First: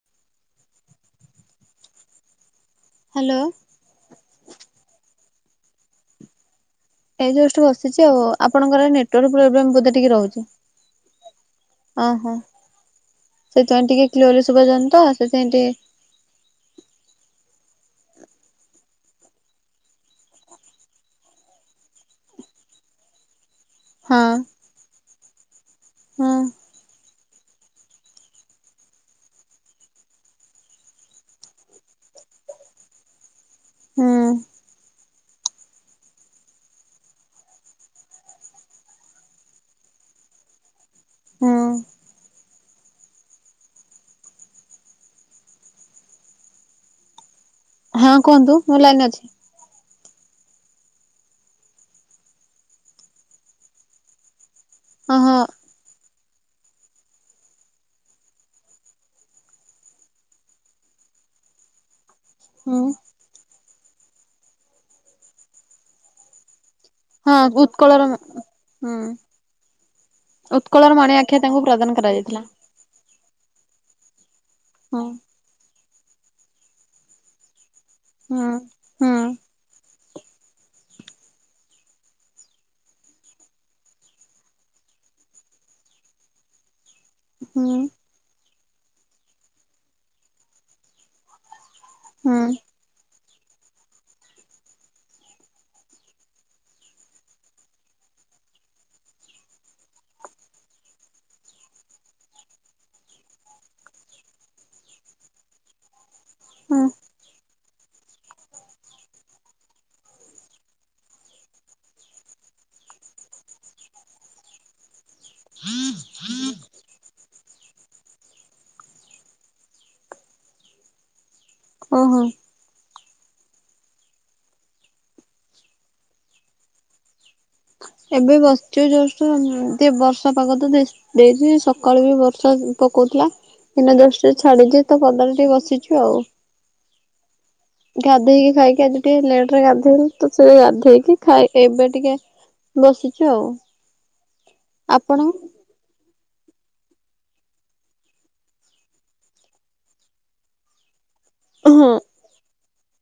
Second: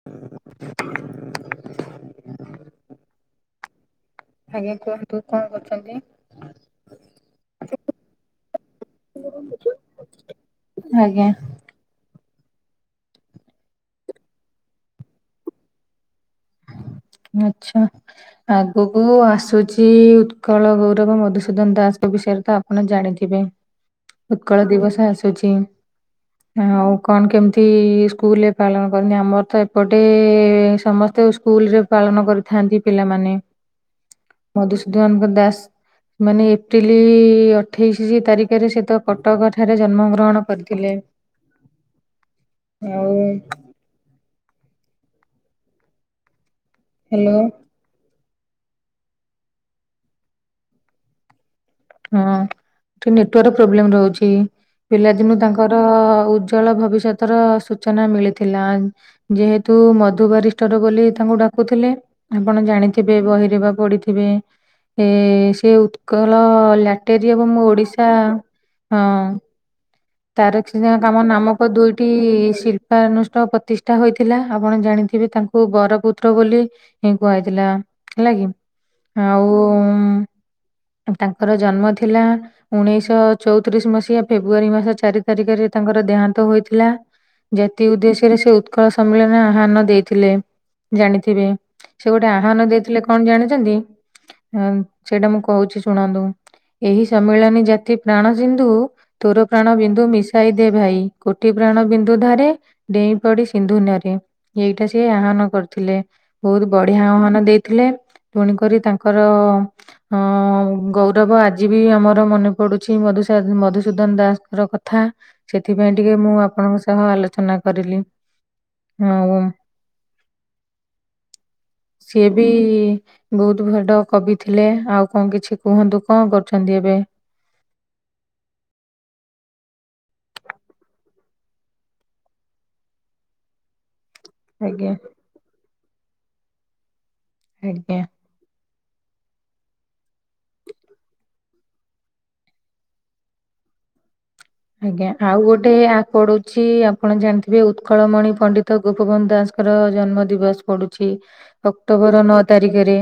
[inaudible] Hello. ଆଜ୍ଞା କୁହନ୍ତୁ କଣ କରୁଛନ୍ତି? ଏଇ ଜଷ୍ଟ ବସିଛି ଆଉ ଆପଣଙ୍କର ନେଟାର୍କ ପ୍ରୋବ୍ଲେମ ବୋଧେ ଟିକେ ରହୁଛି? ଆଜ୍ଞା। ଅହୋ ସେଥିପାଇଁ ଟିକେ କ୍ଲିୟର୍ ଶୁଭାଯାଉନିତ ସେଥିପାଇଁ ଟିକେ ଆଚ୍ଛା। ଆଗକୁ ଆସୁଛି ଉତ୍କଳ ଗୌରବ ମଧୁସୂଦନ ଦାସଙ୍କ ବିଷୟରେ ତ ଆପ ଆପଣ ଜାଣିଥିବେ ଉତ୍କଳ ଦିବସ ଆସୁଛି। ହୁଁ। ଆଉ କଣ କେମିତି ସ୍କୁଲରେ ପାଳନ କରନ୍ତିି। ଆମର ତ ଏପଟେ ସମସ୍ତେ ସ୍କୁଲରେ ପାଳନ କରିଥାନ୍ତି ପିଲାମାନେ। ହୁଁ। ମଧୁସୂଦନଙ୍କ ଦାସ। ମାନେ ଏପ୍ରିଲ ଅଠେଇଶି ତାରିଖରେ ସେ ତ କଟକ ଠାରେ ଜନ୍ମ ଗ୍ରହଣ କରିଥିଲେ। ହୁଁ। ଆଉ ହ୍ୟାଲୋ। ହଁ କୁହନ୍ତୁ ମୁଁ ଲାଇନରେ ଅଛି। ହଁ ଟ ନେଟୱାର୍କ ପ୍ରୋବ୍ଲେମ ରହୁଛି ହଁ ହଁ ପିଲାଦିନୁ ତାଙ୍କର ଉଜ୍ଜଳ ଭବିଷ୍ୟତ ର ସୂଚନା ମିଳିଥିଲା। ଯେହେତୁ ମଧୁବାରିଷ୍ଠର ବୋଲି ତାଙ୍କୁ ଡାକୁଥିଲେ। ଆପଣ ହୁଁ ଜାଣିଥିବେ ବହିରେବା ପଡିଥିବେ ଏ ସେ ଉତ୍କଳ ଲା ଏଟେ ହଁ ଯ ମୁ ଓଡିଶା ଉତ୍କଳର ହୁଁ ହ। ତାରଖ ଉତ୍କଳର ମଣି କାମ ଆଖ୍ୟା ତାଙ୍କୁ ନାମକ ପ୍ରଦାନ ଦୁଇଟି କରାଯାଇଥିଲା ଶିଳ୍ପୀ ନୁଷ୍ଟ ପ୍ରତିଷ୍ଠା ହୋଇଥିଲା ଆପଣ ହଁ ଜାଣିଥିବେ ତାଙ୍କୁ। କୋ ବର ପୁତ୍ର ବୋଲି କୁହାଯାଇଥିଲା ହେଲା କି। ହୁଁ ହୁଁ ଆଉ ତାଙ୍କର ଜନ୍ମ ଥିଲା। ଉଣେଇଶହ ଚଉତିରିଶ ମସିହା ଫେବୃୁଆରୀ ମାସ ଚାରି ତାରିଖରେ ତାଙ୍କର ଦେହାନ୍ତ ହୋଇଥିଲା। ହୁଁ ଜାତି ଉଦ୍ଦେଶ୍ୟରେ ସେ ଉତ୍କଳ ସମ୍ମିଳନୀ ଆହ୍ୱାନ ଦେଇଥିଲେ ଜାଣିଥିବେ। ସେ ଗୋଟେ ହୁଁ ଆହ୍ୱାନ ଦେଇଥିଲେ କଣ ଜାଣିଛନ୍ତି ସେଇଟା ମୁଁ କହୁଛି ଶୁଣନ୍ତୁ। ଏହି ସମ୍ମିଳନୀ ଜାତି ପ୍ରାଣ ସିନ୍ଧୁ। ତୋର ପ୍ରାଣ ବିନ୍ଦୁ ମିଶାଇ ଦେ ଭାଇ କୋଟି ପ୍ରାଣ ବିନ୍ଦୁ ଧାରେ। ଡେଇଁ ପଡି ସିନ୍ଧୁନରେ ଏଇଟା ସି ଆହ୍ୱାନ କରିୁଥିଲେ। ବହୁତ ହୁଁ ବଢିଆ ଆହ୍ୱାନ ଦେଇଥିଲେ ପଣ କରି ତାଙ୍କର ଗରୁ ବ ଆଜି ବି ଆମର ମନେ ପଡୁଛି ମଧୁସୂଦନ ଦାସଙ୍କର କଥା। ସେଥିପାଇଁ ଟିକେ ମୁଁ ଆପଣଙ୍କ ସହ ଆଲୋଚନା କରିଲି। ହଁ ଓ ଓହୋ ସେ ବି। ବହୁତ ଭଡ କବି ଥିଲେ ଆଉ କଣ କିଛି କୁହନ୍ତୁ କଣ କରୁଛନ୍ତି ଏବେ। ଏବେ ବସିଚ ଯୋଉୁ ବର୍ଷା ପାଗ ତ ଦେ ଦେଇଚି ସକାଳୁ ବି ବର୍ଷା ପକଉଥିଲା ଦିନ ଦ ସେ ଛାଡିଛି ଆଜ୍ଞା ତ ପଦାରେ ଟିକେ ବସିଛୁ ଆଉ। ଆଜ୍ଞା ଗାଧେଇକି ଖାଇକି ଆଜି ଟିକେ ଲେଟ ରେ ଗାଧୋଇଲୁ ତ ସଏ ଗାଧୋଇେଇକି ଖାଏ ଏବେ ଟିକେ ବସିଛୁ ଆଉ। ଆଜ୍ଞା ଆପଣ ଆଉ ଗୋଟେ ଗୋଟେ ପଡୁଛି ଆପଣ ଜାଣିଥିବେ ଉତ୍କଳମଣି ପଣ୍ଡିତ ଗୋପବନ୍ଧୁ ଦାସଙ୍କର ଜନ୍ମ ଦିବସ ପଡୁଛି ଛି ହଁ ଅକ୍ଟୋବର ନଅ ତାରିଖରେ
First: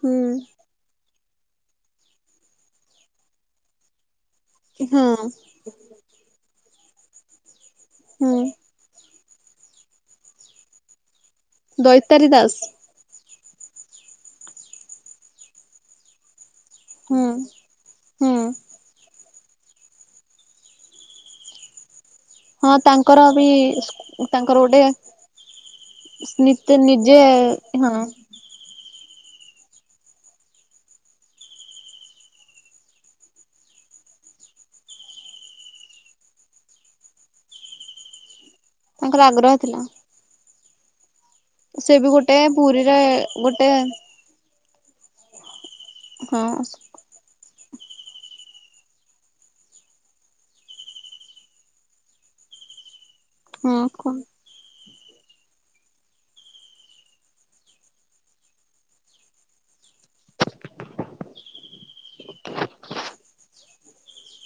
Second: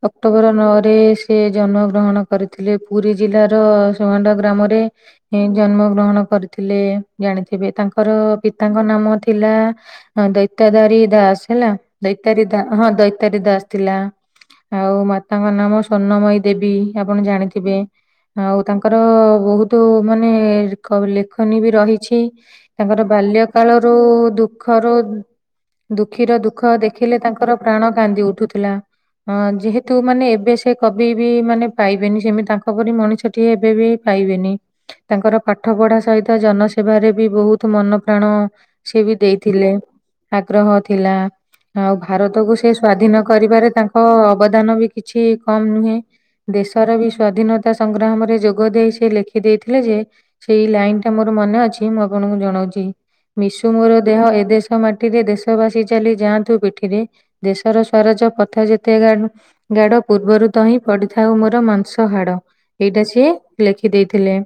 ହୁଁ ଅକ୍ଟୋବର ନଅରେ ସେ ଜନ୍ମ ଗ୍ରହଣ କରିଥିଲେ। ପୁରୀ ଜିଲ୍ଲାର ସୁହାଣ୍ଡ ଗ୍ରାମରେ ହଁ ଜନ୍ମ ଗ୍ରହଣ କରିଥିଲେ ଜାଣିଥିବେ ତାଙ୍କର ହୁଁ ପି ତାଙ୍କ ନାମ ଥିଲା ଦୈତାଧାରୀ ଦାସ ହେଲା ଦୈତାରୀ ଦାସ ହଁ ତାରୀ ଦାସ ଥିଲା ଆଉ ମାତାଙ୍କ ନାମ ସଵର୍ଣ୍ଣମୟୀ ଦେବୀ। ଆପଣ ହୁଁ ଜାଣିଥିବେ ହୁଁ ଆଉ ତାଙ୍କର ବହୁତ ମାନେ ଲେଖନୀ ବି ରହିଛି ହଁ ତାଙ୍କର ବାଲ୍ୟ ବି କାଳରୁ ତାଙ୍କର ଗୋଟେ ଦୁଃଖରୁ ଦୁଃଖୀର ଦୁଃଖ ନିତେ ଦେଖିଲେ ନିଜେ ତାଙ୍କର ପ୍ରାଣ ହଁ କାନ୍ଦି ଉଠୁଥିଲା। ହଁ ଯେହେତୁ ମାନେ ଏବେ ସେ କବି ବି ମାନେ ପାଇବେନି ସେମିତି ତାଙ୍କ ପରି ମଣିଷଟି ଏବେ ବି ପାଇବେନି। ତାଙ୍କର ପାଠ ପଢା ସହିତ ଜନସେବାରେ ବି ବହୁତ ମନ ପ୍ରାଣ ସେ ବି ତାଙ୍କର ଆଗ୍ରହ ଦେଇଥିଲେ। ଥିଲା ଆଗ୍ରହ ଥିଲା। ସେ ଆଉ ବି ଗୋଟେ ଭାରତକୁୁ ସେ ପୁରୀରେ ସ୍ଵାଧୀନ ଗୋଟେ କରିବାରେ ତାଙ୍କ ଅବଦାନ ବି କିଛି କମ ନୁହେଁ। ହଁ ଦେଶର ବି ସ୍ଵାଧୀନତା ତା ସଂଗ୍ରାମରେ ଯୋଗ ଦେଇେଇ ସେ ଲେଖି ଦେଇେଇଥିଲେ ଯେ। ସେଇ ଲାଇନ ଟା ମୋର ମନେ ଅଛି ମୁଁ ଆପଣଙ୍କୁ ଜଣାଉଛି। ମିଶୁ ହଁ ମୋର କ ଦେହ ଏ ଦେ ମାଟିରେ ଦେଶ ବାସି ଚାଲି ଯାଆନ୍ତୁ ପିଠିରେ ଦେଶର ସ୍ଵରଜ ପଥ ଯେତେ ଗା ଗାଡ ପୂର୍ବରୁ ତ ହିଁ ପଡିଥାଉ ମୋର ମାଂସ ହାଡ। ଏଇଟା ସିଏ ଲେଖି ଦେଇେଇଥିଲେ।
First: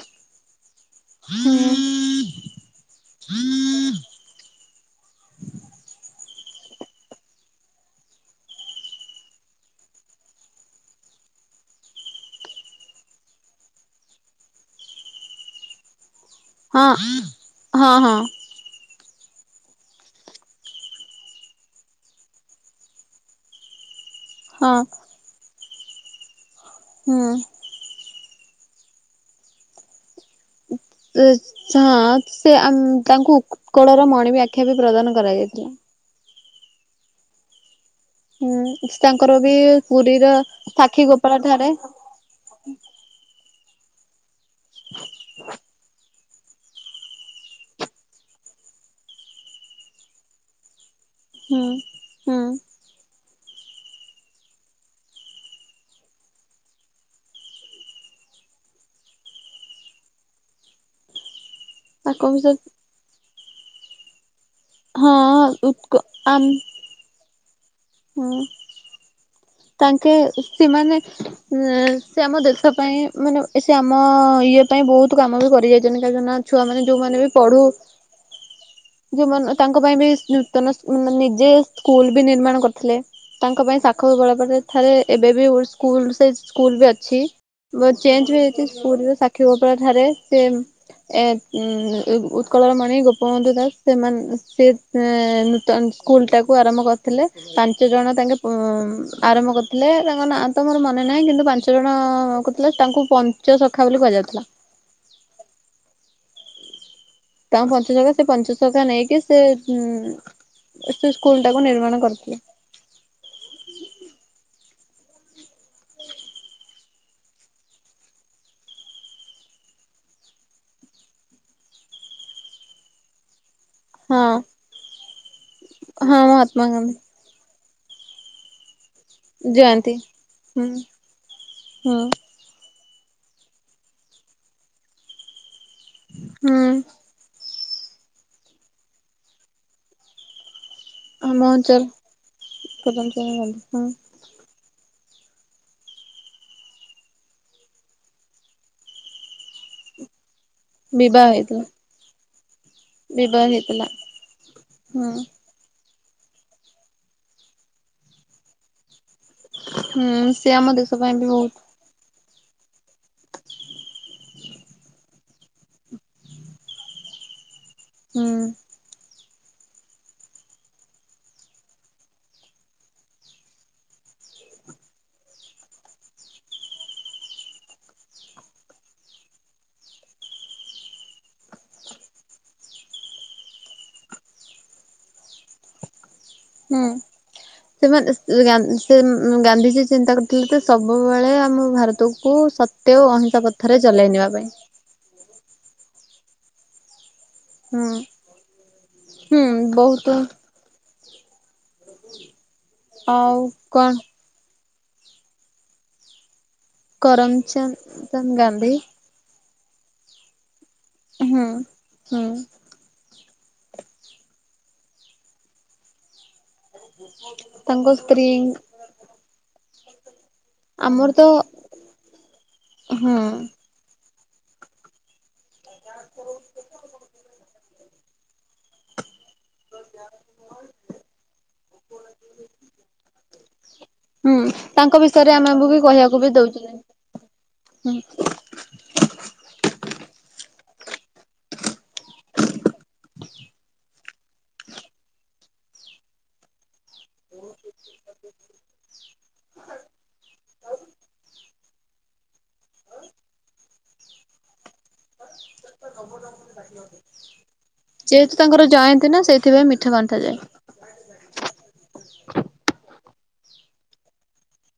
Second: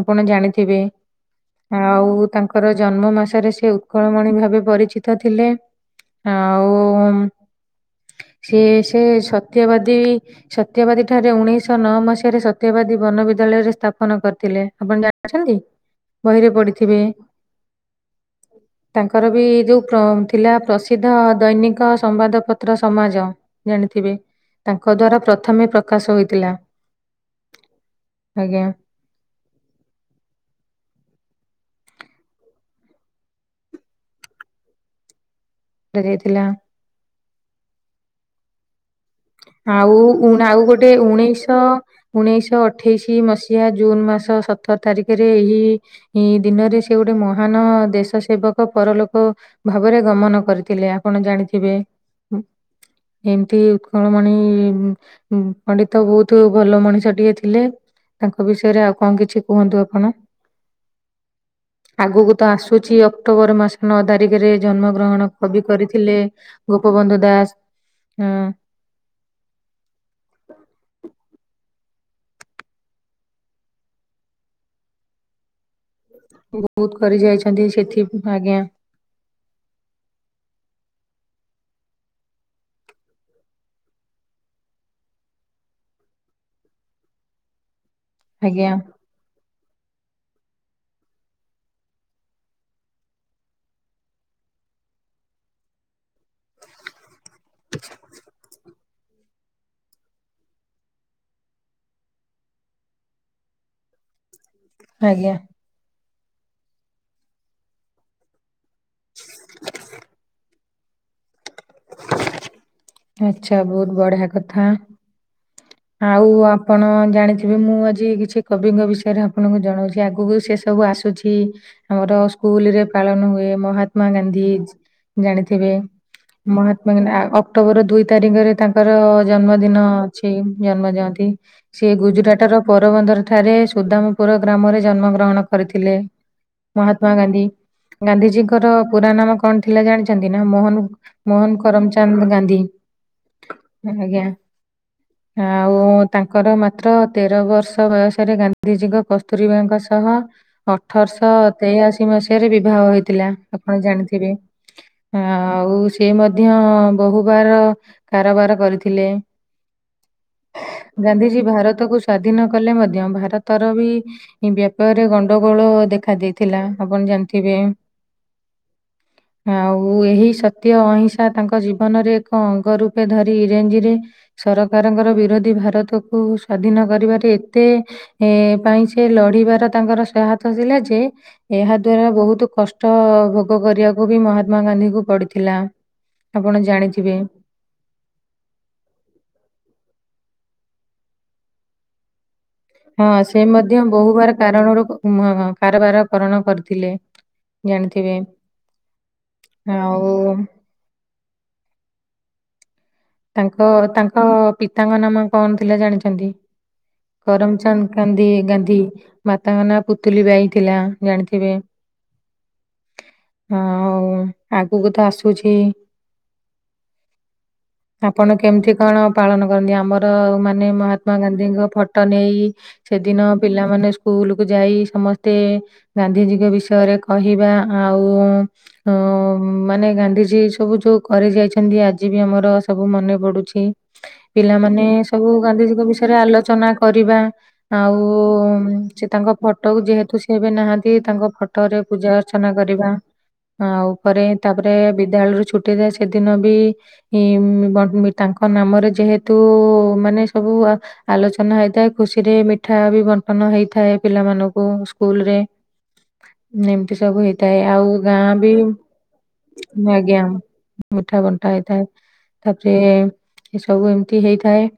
ଆପଣ ଜାଣିଥିବେ? ହଁ। ଆଉ ତାଙ୍କର ଜନ୍ମ ମାସରେ ସେ ଉତ୍କଳମଣି ଭାବେ ପରିଚିତ ଥିଲେ। ଆଉ ସିଏ ସେ ସତ୍ୟବାଦୀ। ସତ୍ୟବାଦୀ ଠାରେ ଉଣେଇଶ ନଅ ମସିହାରେ ସତ୍ୟବାଦୀ ବନବିଦ୍ୟାଳୟରେ ସ୍ଥାପନ କରିଥିଲେ। ଆପଣ ଯାଣିଅଛନ୍ତି? ହଁ ହଁ ହଁ। ତାଙ୍କର ବି ଯୋଉ ପ୍ର ଥିଲା ପ୍ରସିଦ୍ଧ ଦୈନିକ ସମ୍ବାଦପତ୍ର ସମାଜ। ଜାଣିଥିବେ ହଁ ତାଙ୍କ ଦ୍ଵାରା ପ୍ରଥମେ ପ୍ରକାଶ ହୋଇଥିଲା। ହୁଁ। ଆଜ୍ଞା। ଉଁ ହଁ ସେ ତାଙ୍କୁ ଉତ୍କଳର ମଣି ବି ଆଖ୍ୟା ବି ପ୍ରଦାନ କରାଯାଇଥିଲା। ଦିଆ ଯାଇଥିଲା। ହୁଁ ତାଙ୍କର ବି ଆଉ ପୁରୀର ଉଣ ଆଉ ଗୋଟେ ସାକ୍ଷୀ ଗୋପାଳ ଉଣେଇଶ ଠାରେ ଉଣେଇଶହ ଅଠେଇଶି ମସିହା ଜୁନ୍ ମାସ ସତର ତାରିଖରେ ଏହି ଏଇ ଦିନରେ ସେ ଗୋଟେ ମହାନ ଦେଶ ସେବକ ପରଲୋକ ଭାବରେ ଗମନ କରିଥିଲେ ଆପଣ ହୁଁ ଜାଣିଥିବେ ହୁଁ ଏମିତି। ଉତ୍କଳମଣି ପଣ୍ଡିତ ବହୁତ୍ ଭଲ ମଣିଷଟିଏ ଥିଲେ। ତାଙ୍କ ବିଷୟରେ ଆଉ କଣ କିଛି କୁହନ୍ତୁ ଆପଣ? [inaudible] ଆଗକୁ ତ ବିଷୟ ଆସୁଚି ଅକ୍ଟୋବର ମାସ। ନଅ ତାରିକିରେ ଜନ୍ମ ହଁ ଗ୍ରହଣ କବି ଉତ୍କ କରିଥିଲେ ଆମ ଗୋପବନ୍ଧୁ ଦାସ। ହୁଁ। ହଁ ତାଙ୍କେ ସେମାନେ ନା ସେ ଆମ ଦେଶ ପାଇଁ ମାନେ ସେ ଆମ ଇଏ ପାଇଁ ବହୁତ କାମ ବି କରି ଯାଇ ତିନ ଚାରିଜଣ ନାଖ ଛୁଆ ମାନେ ବହୁତ କରି ଯୋଉମାନେ ବି ପଢୁ। ଯାଇଛନ୍ତି ସେଥି ଆଜ୍ଞା ଯୋଉମାନେ ତାଙ୍କ ପାଇଁ ବି ନୂତନ ନିଜେ ସ୍କୁଲ ବି ନିର୍ମାଣ କରିଥିଲେ। ତାଙ୍କ ପାଇଁ ସାଖିଗୋପାଳ। ତାପ ଥରେ ଏବେ ବି ଉଲୁସ୍ ସ୍କୁଲ ସେ ସ୍କୁଲ ବି ଅଛି ଚେଞ୍ଜେ ବି ହେଇଛି ଆଜ୍ଞା ସ୍କୁଲ ସା ସାଖିଗୋପାଳଠାରେ ସେମେ ଏ ଉତ୍କଳର ମଣି ଗୋପବନ୍ଧୁ ଦାସ ସେମାନେ ସେ ସେ ନୂତନ ସ୍କୁଲଟାକୁ ଆରମ୍ଭ କରିଥିଲେ ପାଞ୍ଚ ଜଣ ତାଙ୍କେ ଆରମ୍ଭ କରିଥିଲେ ତାଙ୍କ ନାଁ ତ ମୋର ମନେ ନାହିଁ କିନ୍ତୁ ପାଞ୍ଚ ଜଣ କରୁଥିଲେ ତାଙ୍କୁ ପଞ୍ଚ ଶଖା ବୋଲି କୁହାଯାଉଥିଲା। ଆଜ୍ଞା। ତାଙ୍କ ପଞ୍ଚ ସଖା ସେ ପଞ୍ଚ ସଖା ନେଇକି ସେ ଉ ସେ ସ୍କୁଲ ଟାକୁ ନିର୍ମାଣ କରିଥିଲେ। ଆଛା ବହୁତ୍ ବଢିଆ କଥା। ଆଉ ଆପଣ ଜାଣିଥିବେ ମୁଁ ଆଜି କିଛି କବିଙ୍କ ବିଷୟରେ ଆପଣଙ୍କୁ ଜଣାଉଛି ଆଗକୁ ସେ ସବୁ ଆସୁ ଉଛି ଆମର ସ୍କୁଲ ରେ ପାଳନ ହୁଏ ମହା ମହାତ୍ମା ହଁ ଗାନ୍ଧୀ ଜାଣିଥିବେ ହଁ ମହାତ୍ମା ଗାନ୍ଧ ଗାନ୍ଧୀ ଅକ୍ଟୋବର ଦୁଇ ତାରିଖରେ ତାଙ୍କ ତାଙ୍କର ଜନ୍ମଦିନ ଜୟନ୍ତୀ ଅଛି ହୁଁ ଜନ୍ମ ଜୟନ୍ତୀ ସିଏ ହୁଁ ଗୁଜୁରାଟ ର ପୋରବନ୍ଦର ଠାରେ ସୁଦାମପୁର ଗ୍ରାମରେ ଜନ୍ମ ଗ୍ରହଣ କରିଥିଲେ ହୁଁ ମହାତ୍ମା ମହାତ୍ମା ଗାନ୍ଧୀ ଗାନ୍ଧିଜୀଙ୍କର ପୁରା ନାମ କଣ ଥିଲା ଜାଣିଛନ୍ତି ନା ମୋହନ୍ ଆମ ମୋହନ ଅଞ୍ଚଳ କରମଚାନ୍ଦ ଗାନ୍ଧୀ ସ୍ୱତନ୍ତ୍ର ଗାନ୍ଧୀ ହଁ ଆଜ୍ଞା। ଆଉ ତାଙ୍କର ମାତ୍ର ତେର ବର୍ଷ ବୟସରେ ଗାନ୍ଧିଜୀଙ୍କ କସ୍ତୁରିବାଙ୍କ ସହ ବିବାହ ଅଠରଶହ ହେଇଥିଲା ତେୟାଅଶି ମସିହାରେ ବିବାହ ହୋଇଥିଲା ବିବାହ ଆପଣ ହେଇଥିଲା ଜାଣିଥିବେ ହୁଁ ଆ ଆଉ ସିଏ ମଧ୍ୟ ବୋହୁବାର କାରବାର କରିଥିଲେ। ହୁଁ। ସେ ଆମ ଦେଶ ପାଇଁ ବି ଗାନ୍ଧିଜୀ ବହୁତ ଭାରତକୁୁ ସ୍ଵାଧୀନ କଲେ ମଧ୍ୟ ଭାରତର ବି ବ୍ୟାପାରରେ ଗଣ୍ଡଗୋଳ ଦେଖା ଦେଇଥିଲା ଆପଣ ଜାଣିଥିବେ। ହୁଁ। ଆଉ ଏହି ସତ୍ୟ ଅହିଂସା ତାଙ୍କ ଜୀବନରେ ଏକ ଅଙ୍ଗ ରୂପେ ଧରି ଇରେଞ୍ଜିରେ ସରକାରଙ୍କର ବିରୋଧୀ ଭାରତକୁ ସ୍ଵାଧୀନ କରିବାରେ ଏତେ ଏ ପାଇଁ ସେ ଲଢ଼ିବାର ତାଙ୍କର ସହାୟତା ଥିଲା ଯେ ଏହା ଦ୍ଵାରା ବୋହୁତ କଷ୍ଟ ଭୋଗ କରିବାକୁ ବି ମହାତ୍ମା ଗାନ୍ଧୀଙ୍କୁ ପଡ଼ିଥିଲା। ଆପଣ ହୁଁ ଜାଣିଥିବେ। ସେମାନେ ସେ ଗା ସେ ଗାନ୍ଧିଜୀ ଚିନ୍ତା କରିଥିଲେ ଯେ ସବୁବେଳେ ଆମ ଭାରତକୁ ସ ହଁ ସେ ମଧ୍ୟ ବୋହୁବାର କାରଣରୁ କାରବାର କରଣ କରିଥିଲେ। ହୁଁ ଜାଣିଥିବେ ହୁଁ ଆଉ ବହୁତ ହୁ ତାଙ୍କ ତାଙ୍କ ପିତାଙ୍କ ନାମ କଣ ଥିଲା ଜାଣିଚନ୍ତି? କରମଚାନ୍ଦ ଗାନ୍ଧି ଗାନ୍ଧୀ। ମାତାଙ୍କ ନାଁ ପୁତୁଲି ବାଇ ଥିଲା ହୁଁ ଜାଣିଥିବେ। ହୁଁ ଅ ଆଉ ଆଗକୁ ତ ଆସୁଛି ମୁ ଆପଣ କେମିତି କଣ ପାଳନ କରନ୍ତି ଆମର ମା ନେ ଆମର ମହାତ୍ମା ତ ଗାନ୍ଧୀଙ୍କ ଫଟୋ ନେଇ ହୁଁ ସେଦିନ ପିଲାମାନେ ସ୍କୁଲ କୁ ଯାଇ ସମ ତେ ଗାନ୍ଧିଜୀଙ୍କ ବିଷୟରେ କହିବା ଆଉ ମାନେ ଗାନ୍ଧିଜୀ ସବୁ ଯୋଉ କରି ଯାଇଛନ୍ତି ଆଜି ବି ଆମର ସବୁ ମନେ ପଡ଼ୁଛି ହୁଁ ପିଲାମାନେ ତାଙ୍କ ସବୁ ବିଷୟରେ ଆମକୁ ବି ଗାନ୍ଧିଜୀଙ୍କ ବିଷୟରେ କହିବାକୁ ବି ଆଲୋଚନା ଦଉଛନ୍ତି। କରିବା ହୁଁ ଆଉ ସେ ତାଙ୍କ ଫଟୋକୁ ଯେହେତୁ ସେ ଏବେ ନାହାନ୍ତି ତାଙ୍କ ଫ ଟରେ ପୂଜା ଅର୍ଚ୍ଚନା କରିବା। ଆଉ ପରେ ତାପରେ ବିଦ୍ୟାଳୟରୁ ଛୁଟି ଦେ ସେଦିନ ବି ଉମ୍ ବ ମି ତାଙ୍କ ନାମରେ ଯେହେତୁ ମାନେ ସବୁ ଆଲୋଚନା ହେଇଥାଏ ଖୁସିରେ ମିଠା ବି ବଣ୍ଟନ ହେଇଥାଏ ପିଲାମାନଙ୍କୁ ସ୍କୁଲରେ। ଏମିତି ସବୁ ହେଇଥାଏ ଆଉ ଗାଁ ଯେହେତୁ ବି ତାଙ୍କର ଜୟନ୍ତୀ ନା ସେଇଥିପାଇଁ ମିଠା ଆଜ୍ଞା ବଣ୍ଟାଯାଏ। ମିଠା ବଣ୍ଟା ହେଇଥାଏ। ତାପରେ ଏ ସବୁ ଏମିତି ହେଇଥାଏ।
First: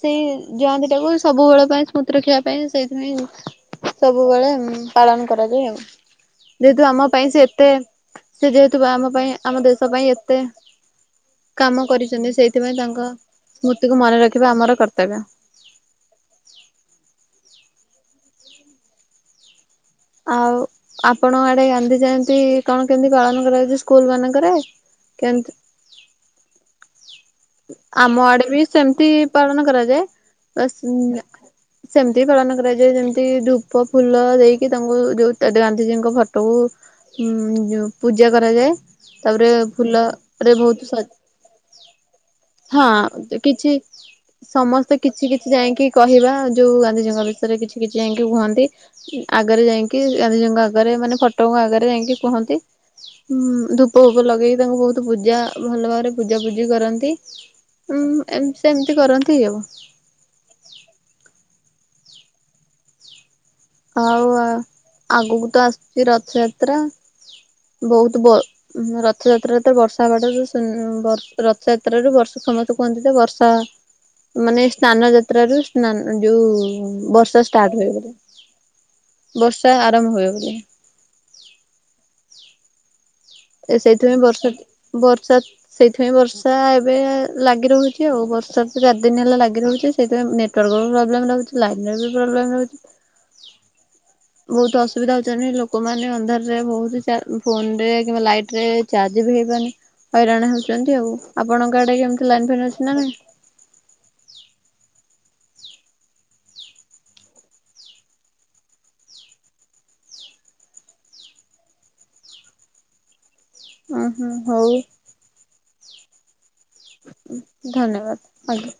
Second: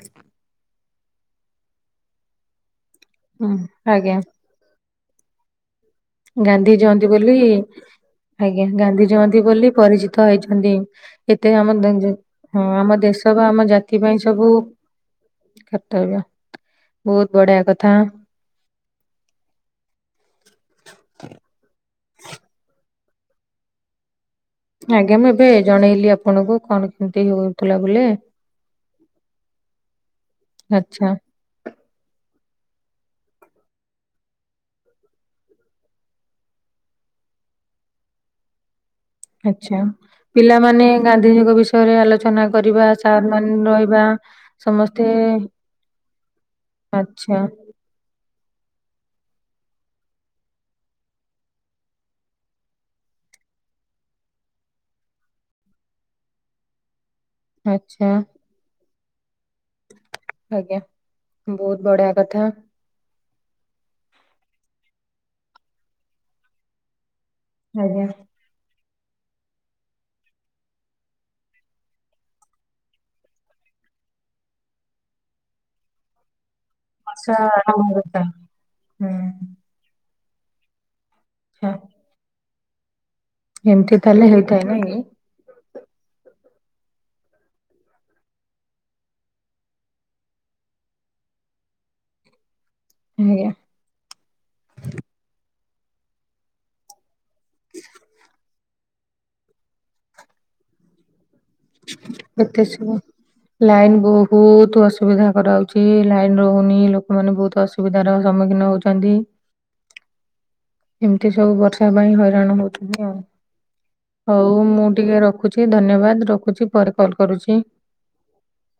ସେଇ ଜୟନ୍ତୀ ଟାକୁ ସବୁବେଳ ପାଇଁ ସ୍ମୃ ତି ରଖିବା ପାଇଁ ହୁଁ, ସେଇଥିପାଇଁ ଆଜ୍ଞା ସବୁବେଳେ ପାଳନ କରାଯାଏ ଆଉ। ଗାନ୍ଧୀ ଯେହେତୁ ଆମ ଜଅନ୍ତି ପାଇଁ ବୋଲି ସେ ଏତେ ସେ ଆଜ୍ଞା ଯେହେତୁ ଆମ ଗାନ୍ଧୀ ପାଇଁ ଜୟନ୍ତୀ ଆମ ବୋଲି ଦେଶ ପାଇଁ ପରିଚିତ ଏତେ ହେଇଛନ୍ତି ଏତେ ଆମ କାମ କରିଛନ୍ତି ହଁ ସେଇଥିପାଇଁ ତାଙ୍କ ଆମ ଦେଶ ବା ଆମ ସ୍ମୃତିକୁ ଜାତି ମନେ ପାଇଁ ରଖିବା ସବୁ ଆମର କର୍ତ୍ତବ୍ୟ କର୍ତ୍ତବ୍ୟ ବୋହୁତ ବଢ଼ିଆ କଥା। ଆଉ ଆପଣ ଆଡ଼େ ଗାନ୍ଧି ଜୟନ୍ତୀ କଣ କେମିତି ପାଳନ କରାଯାଉଚି ସ୍କୁଲ ମାନଙ୍କରେ? ଆଜ୍ଞା ମୁଁ ଏବେ କେମତି ଜଣେଇଲି ଆପଣଙ୍କୁ କଣ କେମିତି ହୋଉ ଆମ ଆଡ଼େ ବି ସେମିତି ପାଳନ କରାଯାଏ ବାସ୍ ଆଚ୍ଛା ସେମିତି ପାଳନ କରାଯାଏ ଯେମିତି ଧୂପ ଫୁଲ ଦେଇକି ତାଙ୍କୁ ଯୋଉ ଗାନ୍ଧିଜୀଙ୍କ ଫଟୋକୁ ଉଁ ଯଉ ପୂଜା କରାଯାଏ ତାପରେ ଫୁଲରେ ବହୁତ ସ ଜିଙ୍କ ବିଷୟରେ ଆଲୋ ହଁ, କିଛି ସମସ୍ତେ କିଛି କିଛି ଯାଇକି କହିବା। ଯୋଉ ଗାନ୍ଧିଜୀଙ୍କ ଆଚ୍ଛା ବିଷୟରେ କିଛି କିଛି ଯାଇକି କୁହନ୍ତି। ଆଗରେ ଯାଇକି ଗାନ୍ଧିଜିଙ୍କ ଆଗରେ ମାନେ ଫଟୋଙ୍କ ଆଗରେ ଯାଇକି କୁହନ୍ତି। ହୁଁ, ଧୂପୂଫୁପ ଲଗେଇକି ତାଙ୍କୁ ବହୁତ ପୂଜା ଭଲ ଭାବରେ ପୂଜା ପୂଜି କରନ୍ତି। ଆଚ୍ଛା ଏମିତି ସେମିତି କରନ୍ତି ଆଉ ଆଜ୍ଞା, ବହୁତ ବଢିଆ କଥା। ଆଉ ଆଗକୁ ତ ଆସୁଛି ରଥଯାତ୍ରା। ଆଜ୍ଞା ବହୁତ ବ ରଥଯାତ୍ରା ତ ବର୍ଷା ହେବାଟା, ରଥଯାତ୍ରାରୁ ବର୍ଷ ସମସ୍ତେ କୁହନ୍ତି ତ ବର୍ଷା ମାନେ ସ୍ନାନ ଯାତ୍ର ରୁ ସ୍ନାନ ଯୋଉ ବର୍ଷା ଷ୍ଟାର୍ଟ ଆରମ୍ଭ ହୁଏ ବୋଲି। କଥା ହୁଁ ବର୍ଷା ଆରମ୍ଭ ହୁଏ ବୋଲି। ଆଚ୍ଛା ଏ ଏମିତି ସେଇଥିପାଇଁ ତାହେଲେ ବର୍ଷା ହେଇଥାଏ ନାଇଁ କି ବର୍ଷା ସେଇଥିପାଇଁ ବର୍ଷା ଏବେ ଲାଗି ରହୁଛି ଆଉ। ବର୍ଷା ତ ଚାରି ଦିନ ହେଲା ଲାଗି ରହୁଛି। ସେଥିପାଇଁ ନେଟୱାର୍କ ପ୍ରୋବଲେମ୍ ରହୁଛି। ଲାଇନ୍ ର ବି ପ୍ରୋବଲେମ୍ ରହୁଛି। ହେୟା ବହୁତ ଅସୁବିଧା ହଉଛନ୍ତି ଲୋକମାନେ ଅନ୍ଧାରରେ ବହୁତ ଫୋନ ରେ ଚାର୍ଜ ବି ହେଇପାରୁନି ହଇରାଣ ହେଉଛନ୍ତି ଆଉ। ଆପଣଙ୍କ ଆଡେ କେମିତି ଲାଇନ ଫେନ୍ ଅଛି ନା ନାହିଁ। ଲାଇନ୍ ବହୁତ ଅସୁବିଧା କରାଉଛି। ଲାଇନ ରହୁନି ଲୋକମାନେ ବହୁତ ଅସୁ ଅସୁବିଧାର ସମ୍ମୁଖୀନ ହଉଛନ୍ତି। [inaudible] ଏମିତି ସବୁ ବର୍ଷା ପାଇଁ ହଇରାଣ ହଉଛନ୍ତି ଆଉ। ଉଁ ହୁଁ ହଉ ମୁଁ ଟିକେ ରଖୁଛି। ଧନ୍ୟବାଦ ରଖୁଛି ପରେ କଲ କରୁଛି। ଧନ୍ୟବାଦ। ଆଜ୍ଞା